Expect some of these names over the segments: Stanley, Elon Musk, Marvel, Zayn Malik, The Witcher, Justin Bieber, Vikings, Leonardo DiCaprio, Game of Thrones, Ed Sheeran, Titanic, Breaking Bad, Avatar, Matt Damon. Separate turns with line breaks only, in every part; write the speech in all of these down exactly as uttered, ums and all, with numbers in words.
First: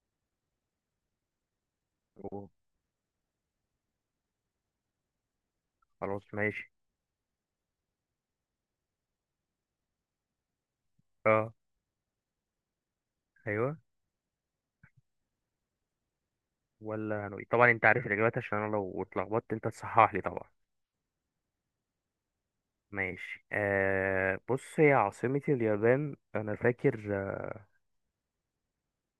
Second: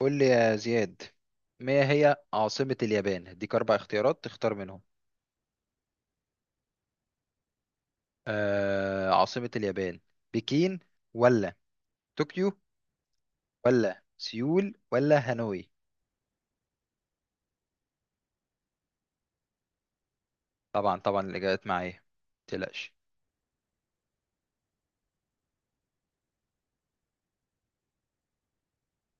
قول لي يا زياد، ما هي
أوه،
عاصمة اليابان؟ اديك أربع اختيارات تختار منهم.
خلاص ماشي.
آه، عاصمة اليابان، بكين
اه،
ولا طوكيو
ايوه.
ولا سيول ولا هانوي؟
ولا هنوي، طبعا انت عارف الاجابات عشان انا لو اتلخبطت انت تصحح لي طبعا.
طبعا طبعا الإجابات معايا، متقلقش.
ماشي. آه بص، هي عاصمة اليابان انا فاكر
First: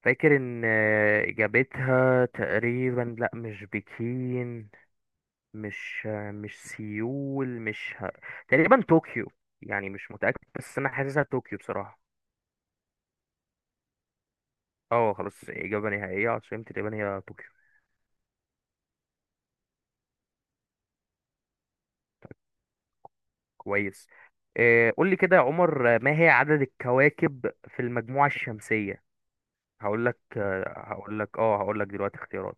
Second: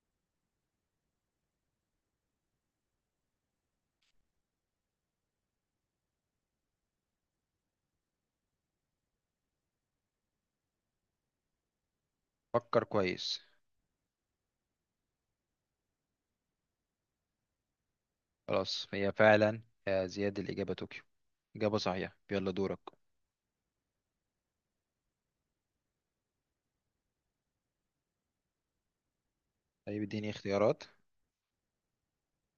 فاكر ان، آه، اجابتها تقريبا لا مش بكين، مش آه، مش سيول، مش ه... تقريبا طوكيو. يعني مش متأكد بس انا حاسسها طوكيو بصراحة.
فكر كويس.
اه، خلاص، اجابة نهائية، عاصمة اليابان هي طوكيو.
خلاص، هي فعلا يا زياد الإجابة طوكيو. إجابة صحيحة، يلا دورك.
كويس. آه، قول لي كده يا عمر. آه، ما هي عدد الكواكب في المجموعة الشمسية؟
طيب،
هقول لك.
اديني
آه،
اختيارات.
هقول لك اه هقول لك دلوقتي اختيارات.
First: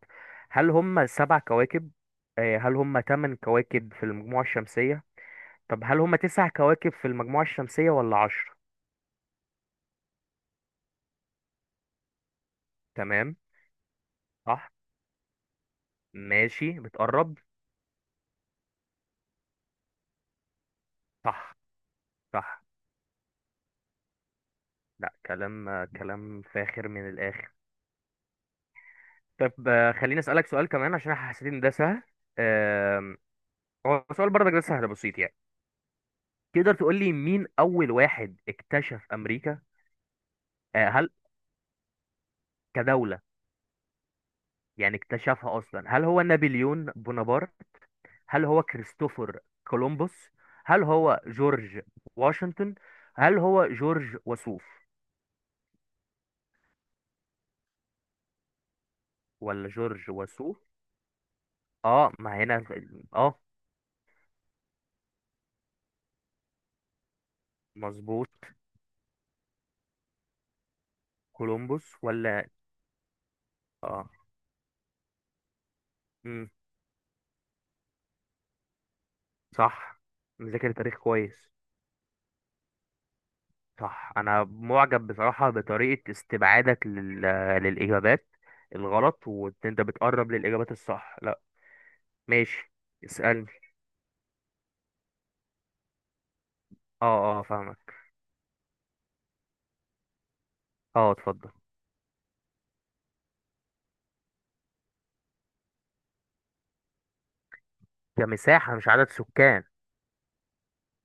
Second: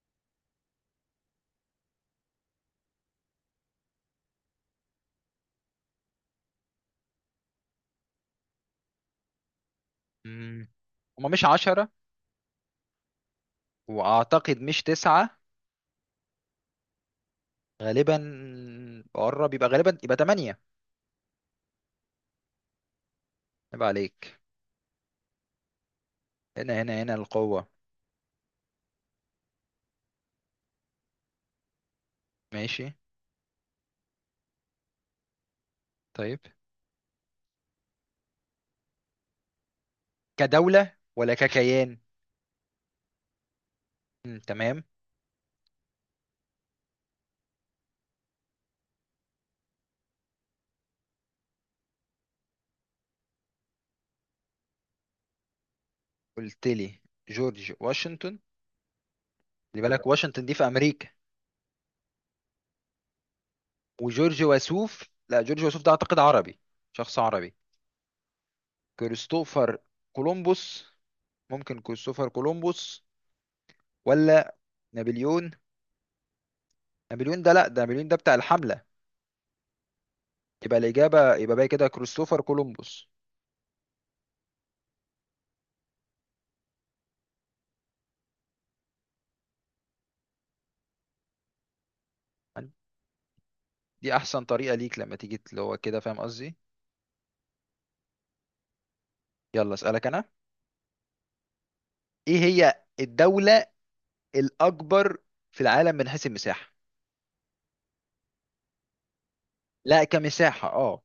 هل هم سبع كواكب؟ آه، هل هم ثمان كواكب في المجموعة الشمسية؟ طب هل هم تسع كواكب في المجموعة الشمسية ولا عشرة؟
مم. هما مش عشرة،
تمام.
وأعتقد
صح.
مش تسعة.
ماشي، بتقرب.
غالبا قرب، يبقى غالبا يبقى تمانية.
صح، صح.
يبقى عليك.
لا، كلام، آه، كلام
هنا
فاخر
هنا
من
هنا
الآخر.
القوة.
طب، آه، خليني أسألك سؤال كمان عشان أنا حسيت إن ده سهل.
ماشي.
آم، هو سؤال برضك ده سهل بسيط يعني.
طيب،
تقدر تقول لي مين أول واحد اكتشف أمريكا؟ آه،
كدولة
هل
ولا ككيان؟
كدولة.
مم، تمام.
يعني اكتشفها أصلا، هل هو نابليون بونابرت؟ هل هو كريستوفر كولومبوس؟ هل هو جورج واشنطن؟ هل هو جورج وسوف
قلت لي جورج واشنطن؟
ولا
خلي بالك،
جورج
واشنطن دي في
وسوف؟
أمريكا.
اه، ما هنا ال- اه
وجورج وسوف، لا، جورج وسوف ده أعتقد عربي، شخص عربي.
مظبوط.
كريستوفر كولومبوس. ممكن
كولومبوس
كريستوفر
ولا؟
كولومبوس
اه.
ولا نابليون.
مم.
نابليون ده لا، ده نابليون ده بتاع الحملة.
صح. مذاكر
يبقى
تاريخ
الإجابة،
كويس.
يبقى باقي كده كريستوفر كولومبوس.
صح، انا معجب بصراحة بطريقة استبعادك لل... للإجابات الغلط، وانت بتقرب للإجابات الصح. لا، ماشي، اسألني.
دي أحسن طريقة ليك، لما تيجي اللي هو كده، فاهم قصدي.
اه، اه فاهمك.
يلا أسألك أنا.
اه، اتفضل.
إيه هي الدولة الاكبر في العالم من حيث المساحه؟
كمساحة مش عدد سكان؟
لا، كمساحه، اه.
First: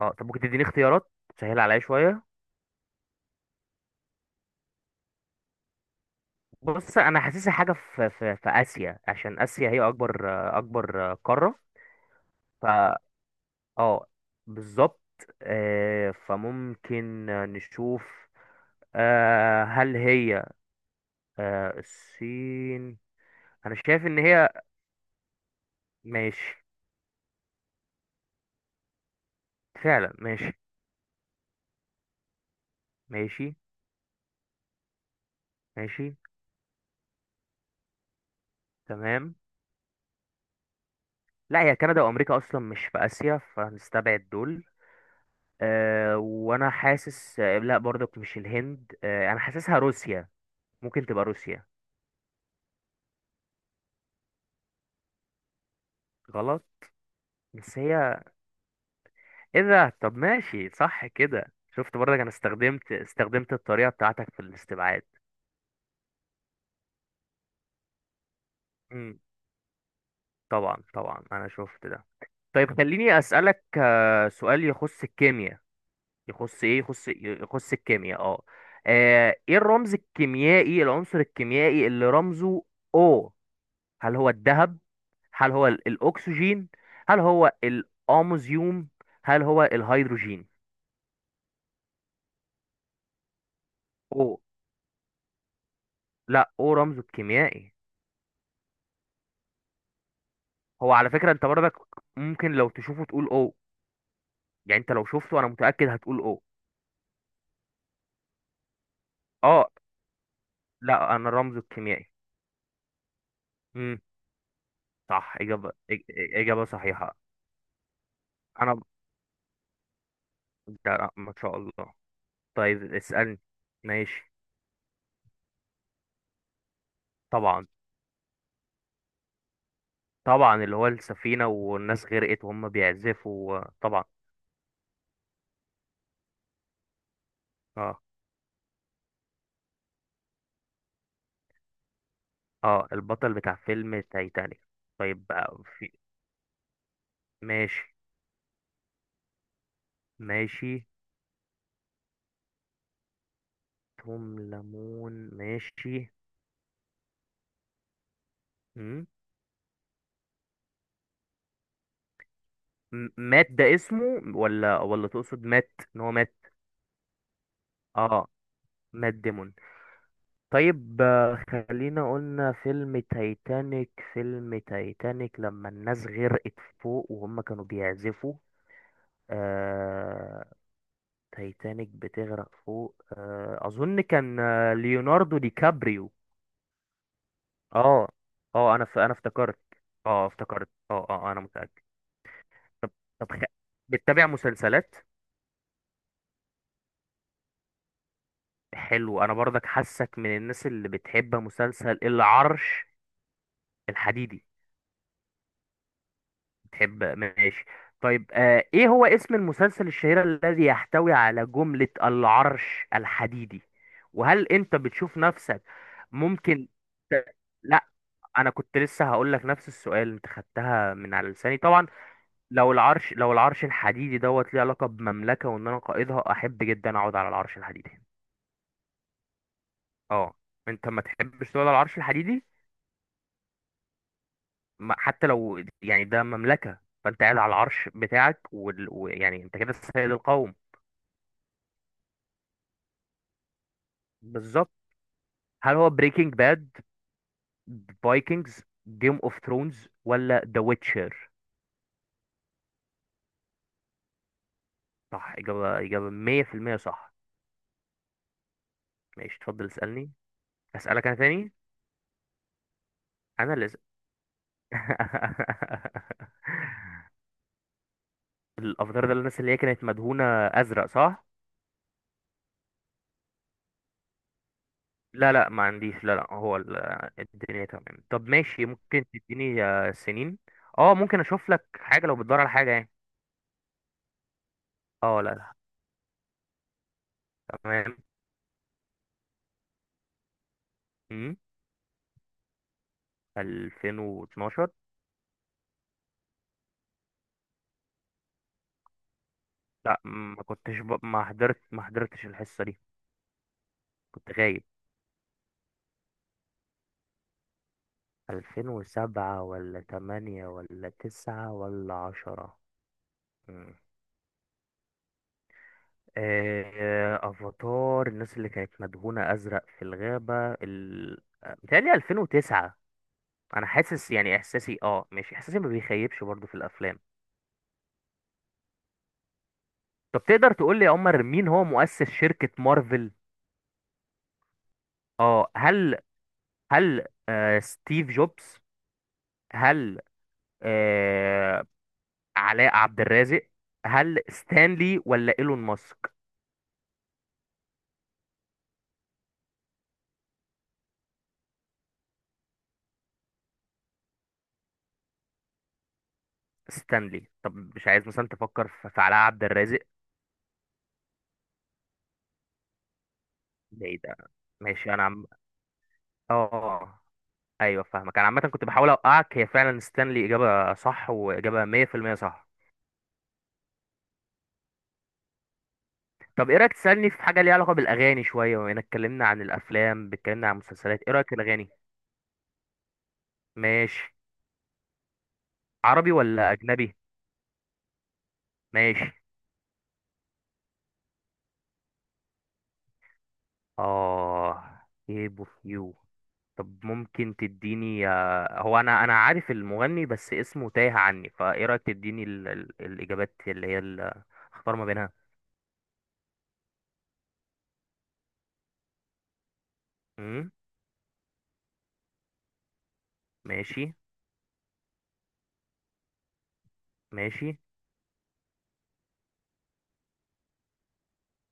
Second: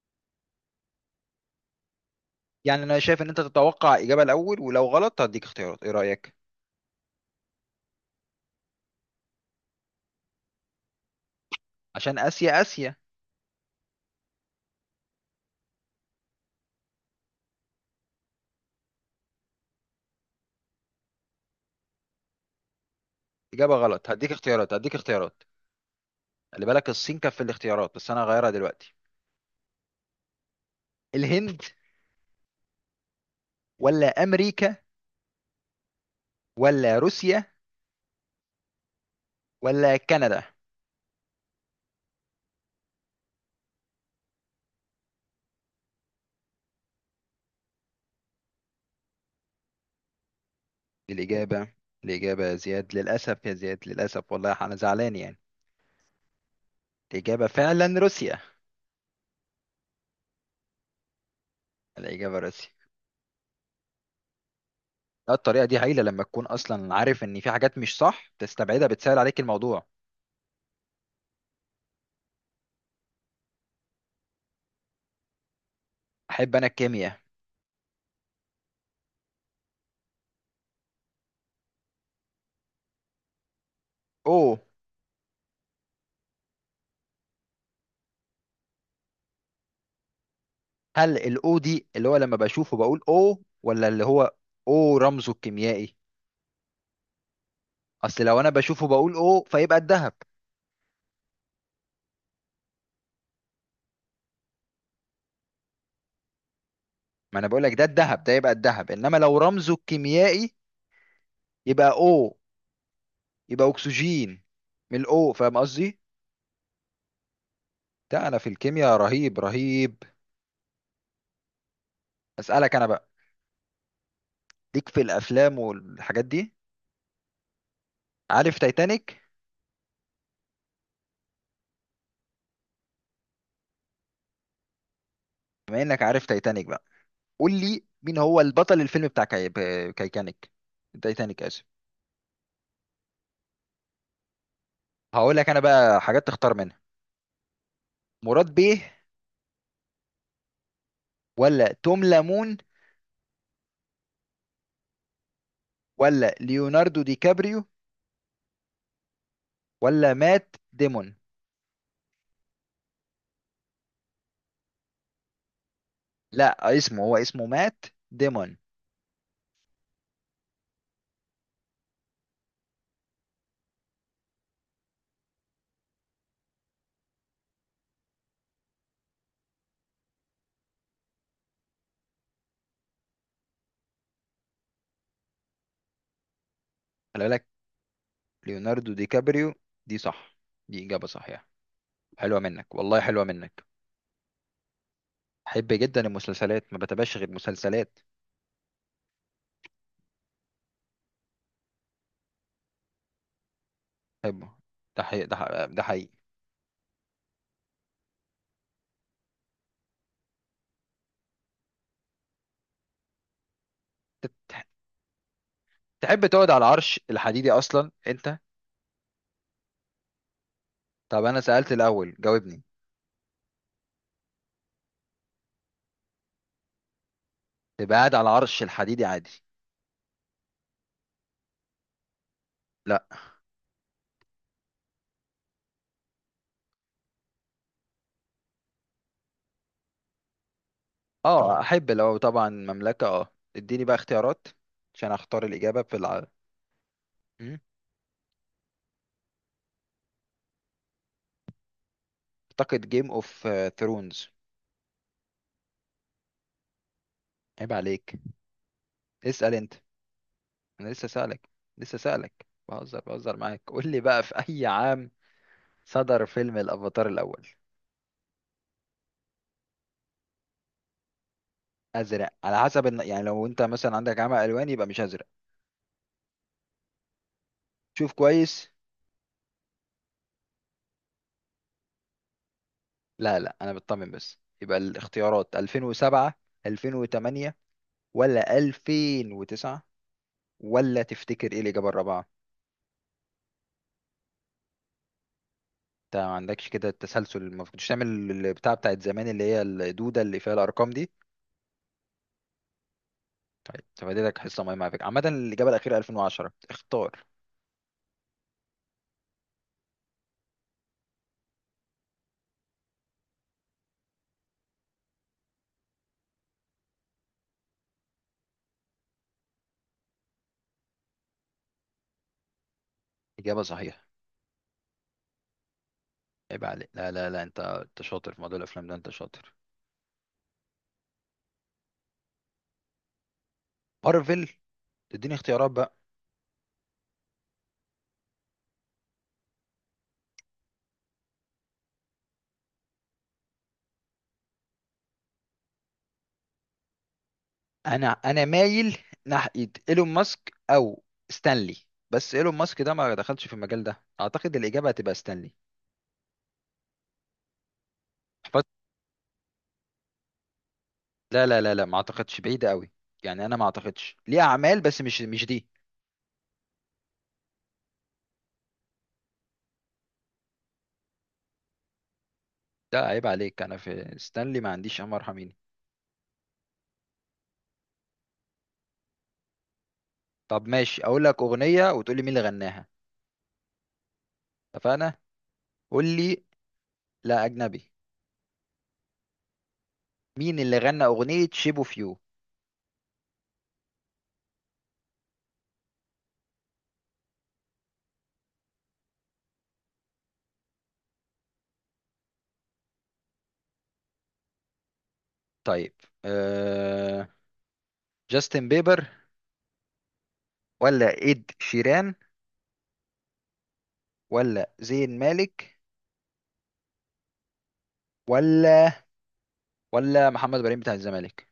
اه. طب ممكن تديني اختيارات؟ سهل عليا شوية.
يعني انا شايف ان انت تتوقع اجابه الاول، ولو غلط هديك اختيارات، ايه رايك؟
بص انا حاسسها حاجة في في في آسيا عشان آسيا هي اكبر اكبر قارة.
عشان اسيا
ف
اسيا.
اه، بالظبط. آه، فممكن نشوف. آه، هل هي، آه، الصين؟ انا
اجابه
شايف
غلط،
ان
هديك
هي،
اختيارات هديك اختيارات
ماشي.
خلي بالك، الصين كانت في الاختيارات بس انا هغيرها دلوقتي.
فعلا ماشي.
الهند
ماشي.
ولا امريكا
ماشي.
ولا روسيا
تمام.
ولا كندا؟
لا، هي كندا وامريكا اصلا مش في اسيا، فهنستبعد دول. أه، وانا حاسس آه، لا، برضك مش الهند. أه، انا حاسسها روسيا. ممكن تبقى روسيا.
الاجابه، الاجابه يا زياد، للاسف يا زياد، للاسف، والله انا زعلان يعني.
غلط؟
الاجابه
بس
فعلا
هي،
روسيا.
ايه ده؟ طب ماشي، صح كده، شفت برضك انا
الاجابه روسيا.
استخدمت استخدمت الطريقة بتاعتك في الاستبعاد.
لا، الطريقه دي هايله، لما تكون اصلا عارف ان في حاجات مش صح تستبعدها، بتسهل
امم.
عليك الموضوع.
طبعا طبعا، انا شفت ده. طيب خليني اسالك آه، سؤال يخص الكيمياء.
احب
يخص
انا
ايه يخص
الكيمياء.
يخص الكيمياء، اه. آه، ايه الرمز الكيميائي، العنصر الكيميائي اللي رمزه او؟ هل هو
او،
الذهب؟ هل هو ال- الاكسجين؟ هل هو الاموزيوم؟ هل هو الهيدروجين؟
هل الاو دي اللي هو لما بشوفه بقول او، ولا اللي هو
او.
او رمزه الكيميائي؟
لا، او رمزه الكيميائي.
اصل لو انا بشوفه بقول او، فيبقى الذهب.
هو على فكرة انت برضك ممكن لو تشوفه تقول او. يعني انت لو شفته انا متأكد هتقول او.
ما انا بقول لك ده الذهب، ده يبقى الذهب، انما لو
اه.
رمزه الكيميائي
لا انا رمزه
يبقى
الكيميائي.
او، يبقى
امم.
اكسجين، من الاو،
صح،
فاهم
اجابة
قصدي.
إج- اجابة صحيحة.
ده انا في
انا،
الكيمياء رهيب رهيب.
لا ما شاء الله.
اسالك انا
طيب
بقى.
اسألني. ماشي.
ليك في الافلام والحاجات دي؟
طبعا
عارف تايتانيك؟
طبعا، اللي هو السفينة والناس غرقت وهم بيعزفوا طبعا.
بما انك عارف تايتانيك بقى، قول لي
اه،
مين هو البطل الفيلم بتاع كاي... ب- كايتانيك، تايتانيك، اسف.
اه. البطل بتاع فيلم تايتانيك. طيب
هقول لك
بقى
انا
في.
بقى حاجات تختار منها.
ماشي.
مراد بيه
ماشي.
ولا توم لامون
توم ليمون. ماشي.
ولا ليوناردو دي كابريو
مم.
ولا مات ديمون؟
م- مات ده اسمه، ولا ولا تقصد مات ان هو مات؟
لا، اسمه، هو اسمه مات
اه.
ديمون.
مات ديمون. طيب، آه، خلينا قلنا فيلم تايتانيك، فيلم تايتانيك لما الناس غرقت فوق وهم كانوا بيعزفوا. آه، تايتانيك بتغرق فوق. آه، اظن كان آه، ليوناردو دي كابريو.
خلي بالك،
اه. اه، انا
ليوناردو
ف...
دي
انا
كابريو
افتكرت.
دي
اه،
صح،
افتكرت،
دي إجابة
اه، اه. آه، انا
صحيحة.
متأكد.
حلوة منك
طب،
والله، حلوة
طب خ...
منك.
بتتابع مسلسلات؟
بحب جدا المسلسلات، ما بتابعش غير مسلسلات.
حلو، انا برضك حاسك من الناس اللي بتحب مسلسل العرش الحديدي.
بحبه، ده حقيقي ده حقيقي ده حقيقي.
بتحب؟ ماشي. طيب، آه، ايه هو اسم المسلسل الشهير الذي يحتوي على جملة العرش الحديدي؟ وهل
تت-
انت بتشوف نفسك،
تحب تقعد على
ممكن
العرش
ت...
الحديدي
لا،
اصلا انت؟
انا كنت لسه هقول لك نفس السؤال، انت خدتها من
طب
على
انا
لساني
سألت
طبعا.
الاول، جاوبني.
لو العرش، لو العرش الحديدي دوت ليه علاقه بمملكه وان انا قائدها، احب جدا اقعد على العرش
تبقى
الحديدي.
قاعد على عرش الحديدي عادي.
اه. انت ما تحبش تقعد على العرش الحديدي؟
لا.
ما- حتى لو يعني ده مملكه، فانت قاعد على العرش بتاعك وال- ويعني انت كده سيد القوم.
اه اه، احب لو طبعا مملكة، اه. اديني بقى اختيارات
بالظبط.
عشان اختار
هل
الاجابة
هو
في الع...
بريكنج باد،
مم.
فايكنجز، جيم اوف ثرونز، ولا ذا ويتشر؟
اعتقد جيم اوف ثرونز.
صح، اجابه، اجابه مية في المية صح.
عيب عليك.
ماشي،
اسأل
اتفضل
انت.
اسالني.
انا
اسالك
لسه
انا
سألك،
تاني.
لسه سألك، بهزر بهزر
انا
معاك.
اللي
قول لي بقى، في اي عام صدر فيلم الافاتار الاول؟
الافاتار ده الناس اللي هي كانت مدهونه ازرق، صح؟
ازرق على حسب الن... يعني لو انت مثلا عندك عمى الوان، يبقى مش ازرق.
لا لا، ما عنديش. لا لا، هو ال- الدنيا تمام.
شوف
طب ماشي،
كويس.
ممكن تديني آه، سنين؟ اه، ممكن اشوف لك حاجه لو بتدور على حاجه يعني.
لا لا، انا بطمن بس. يبقى
اه، لا لا.
الاختيارات ألفين وسبعة، ألفين وتمانية،
تمام.
ولا ألفين وتسعة، ولا
امم.
تفتكر ايه الإجابة الرابعة؟
الفين واتناشر.
انت ما عندكش كده التسلسل؟ ما كنتش تعمل البتاع بتاعت زمان اللي هي
لا،
الدودة اللي
ما
فيها
كنتش
الأرقام
ب...
دي؟
ما حضرت ما حضرتش الحصه دي.
طيب،
كنت
تفاديلك
غايب.
حصة مهمة على فكرة. عامة الإجابة الأخيرة ألفين وعشرة، اختار.
ألفين وسبعة ولا ثمانية ولا تسعة ولا عشرة؟ آه، افاتار، الناس اللي كانت مدهونة ازرق في الغابة ال... آه، متهيألي ألفين وتسعة.
إجابة
انا
صحيحة.
حاسس، يعني احساسي، اه ماشي، احساسي ما بيخيبش برضو في
عيب عليك.
الافلام.
لا لا لا، انت انت شاطر في موضوع الأفلام ده، انت شاطر.
طب تقدر تقول لي يا عمر مين هو مؤسس شركة مارفل؟
مارفل، تديني
اه،
اختيارات بقى؟
هل هل آه، ستيف جوبز؟ هل آه، علاء عبد الرازق؟ هل ستانلي ولا ايلون ماسك؟
انا انا مايل ناحية ايلون ماسك او ستانلي. بس ايلون ماسك ده ما دخلش في المجال ده، اعتقد الإجابة هتبقى ستانلي.
ستانلي. طب مش عايز مثلا تفكر في في علاء عبد الرازق؟
لا لا لا لا، ما اعتقدش، بعيدة قوي. يعني انا ما
بعيد.
اعتقدش ليه اعمال،
ماشي.
بس
انا
مش
عم
مش دي.
اه آه. ايوه فاهمك. انا عامه كنت بحاول اوقعك، هي فعلا ستانلي، اجابه صح، واجابه مية في المية صح.
ده عيب عليك، انا في ستانلي ما عنديش عمر حميني.
طب ايه رايك تسالني في حاجه ليها علاقه بالاغاني شويه، بما اننا اتكلمنا عن الافلام، اتكلمنا عن
طب
المسلسلات،
ماشي،
ايه
اقول
رايك في
لك
الاغاني؟
اغنية وتقول لي مين اللي غناها.
ماشي.
اتفقنا؟ قول
عربي
لي.
ولا اجنبي؟
لا، اجنبي.
ماشي.
مين اللي غنى اغنية شيب اوف يو؟
اه، ايه اوف يو. طب ممكن تديني، آه، هو انا انا عارف المغني بس اسمه تايه عني، فايه رايك تديني ال... ال... الاجابات اللي هي ال... اختار ما بينها.
طيب. أه... جاستن بيبر
امم.
ولا اد شيران
ماشي.
ولا زين مالك
ماشي.
ولا ولا محمد ابراهيم بتاع الزمالك؟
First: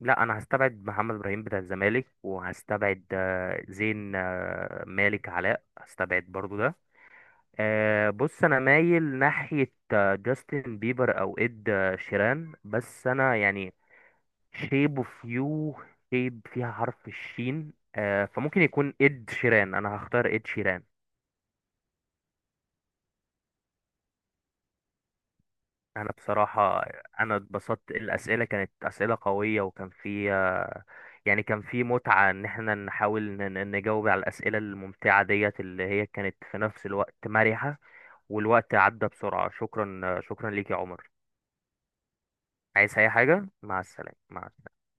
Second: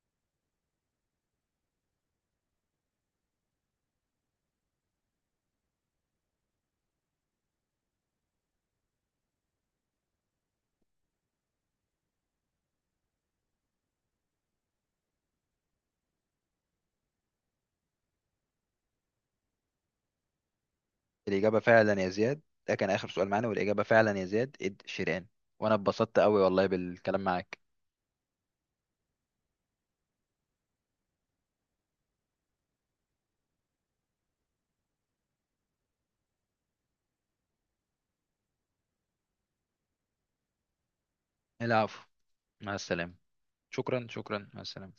لا، انا هستبعد محمد ابراهيم بتاع الزمالك، وهستبعد آه، زين آه، مالك علاء، هستبعد برضو ده. آه، بص انا مايل ناحية آه، جاستن بيبر او اد آه، شيران بس انا يعني، شيب اوف يو، شيب فيها حرف الشين. آه، فممكن يكون اد شيران. انا هختار اد شيران.
الاجابة فعلا يا زياد، ده كان اخر سؤال معانا، والاجابة فعلا يا زياد اد شيران. وانا
انا
اتبسطت قوي والله
بصراحة،
بالكلام
انا
معاك.
اتبسطت. الاسئلة كانت اسئلة قوية، وكان فيها يعني كان في متعة ان احنا نحاول ن- ن- نجاوب على الاسئلة الممتعة ديت اللي هي كانت في نفس الوقت مرحة. والوقت عدى بسرعة. شكرا، شكرا ليك يا عمر.
العفو، مع
عايز اي
السلامة.
حاجة؟ مع
شكرا
السلامة. مع
شكرا، مع السلامة.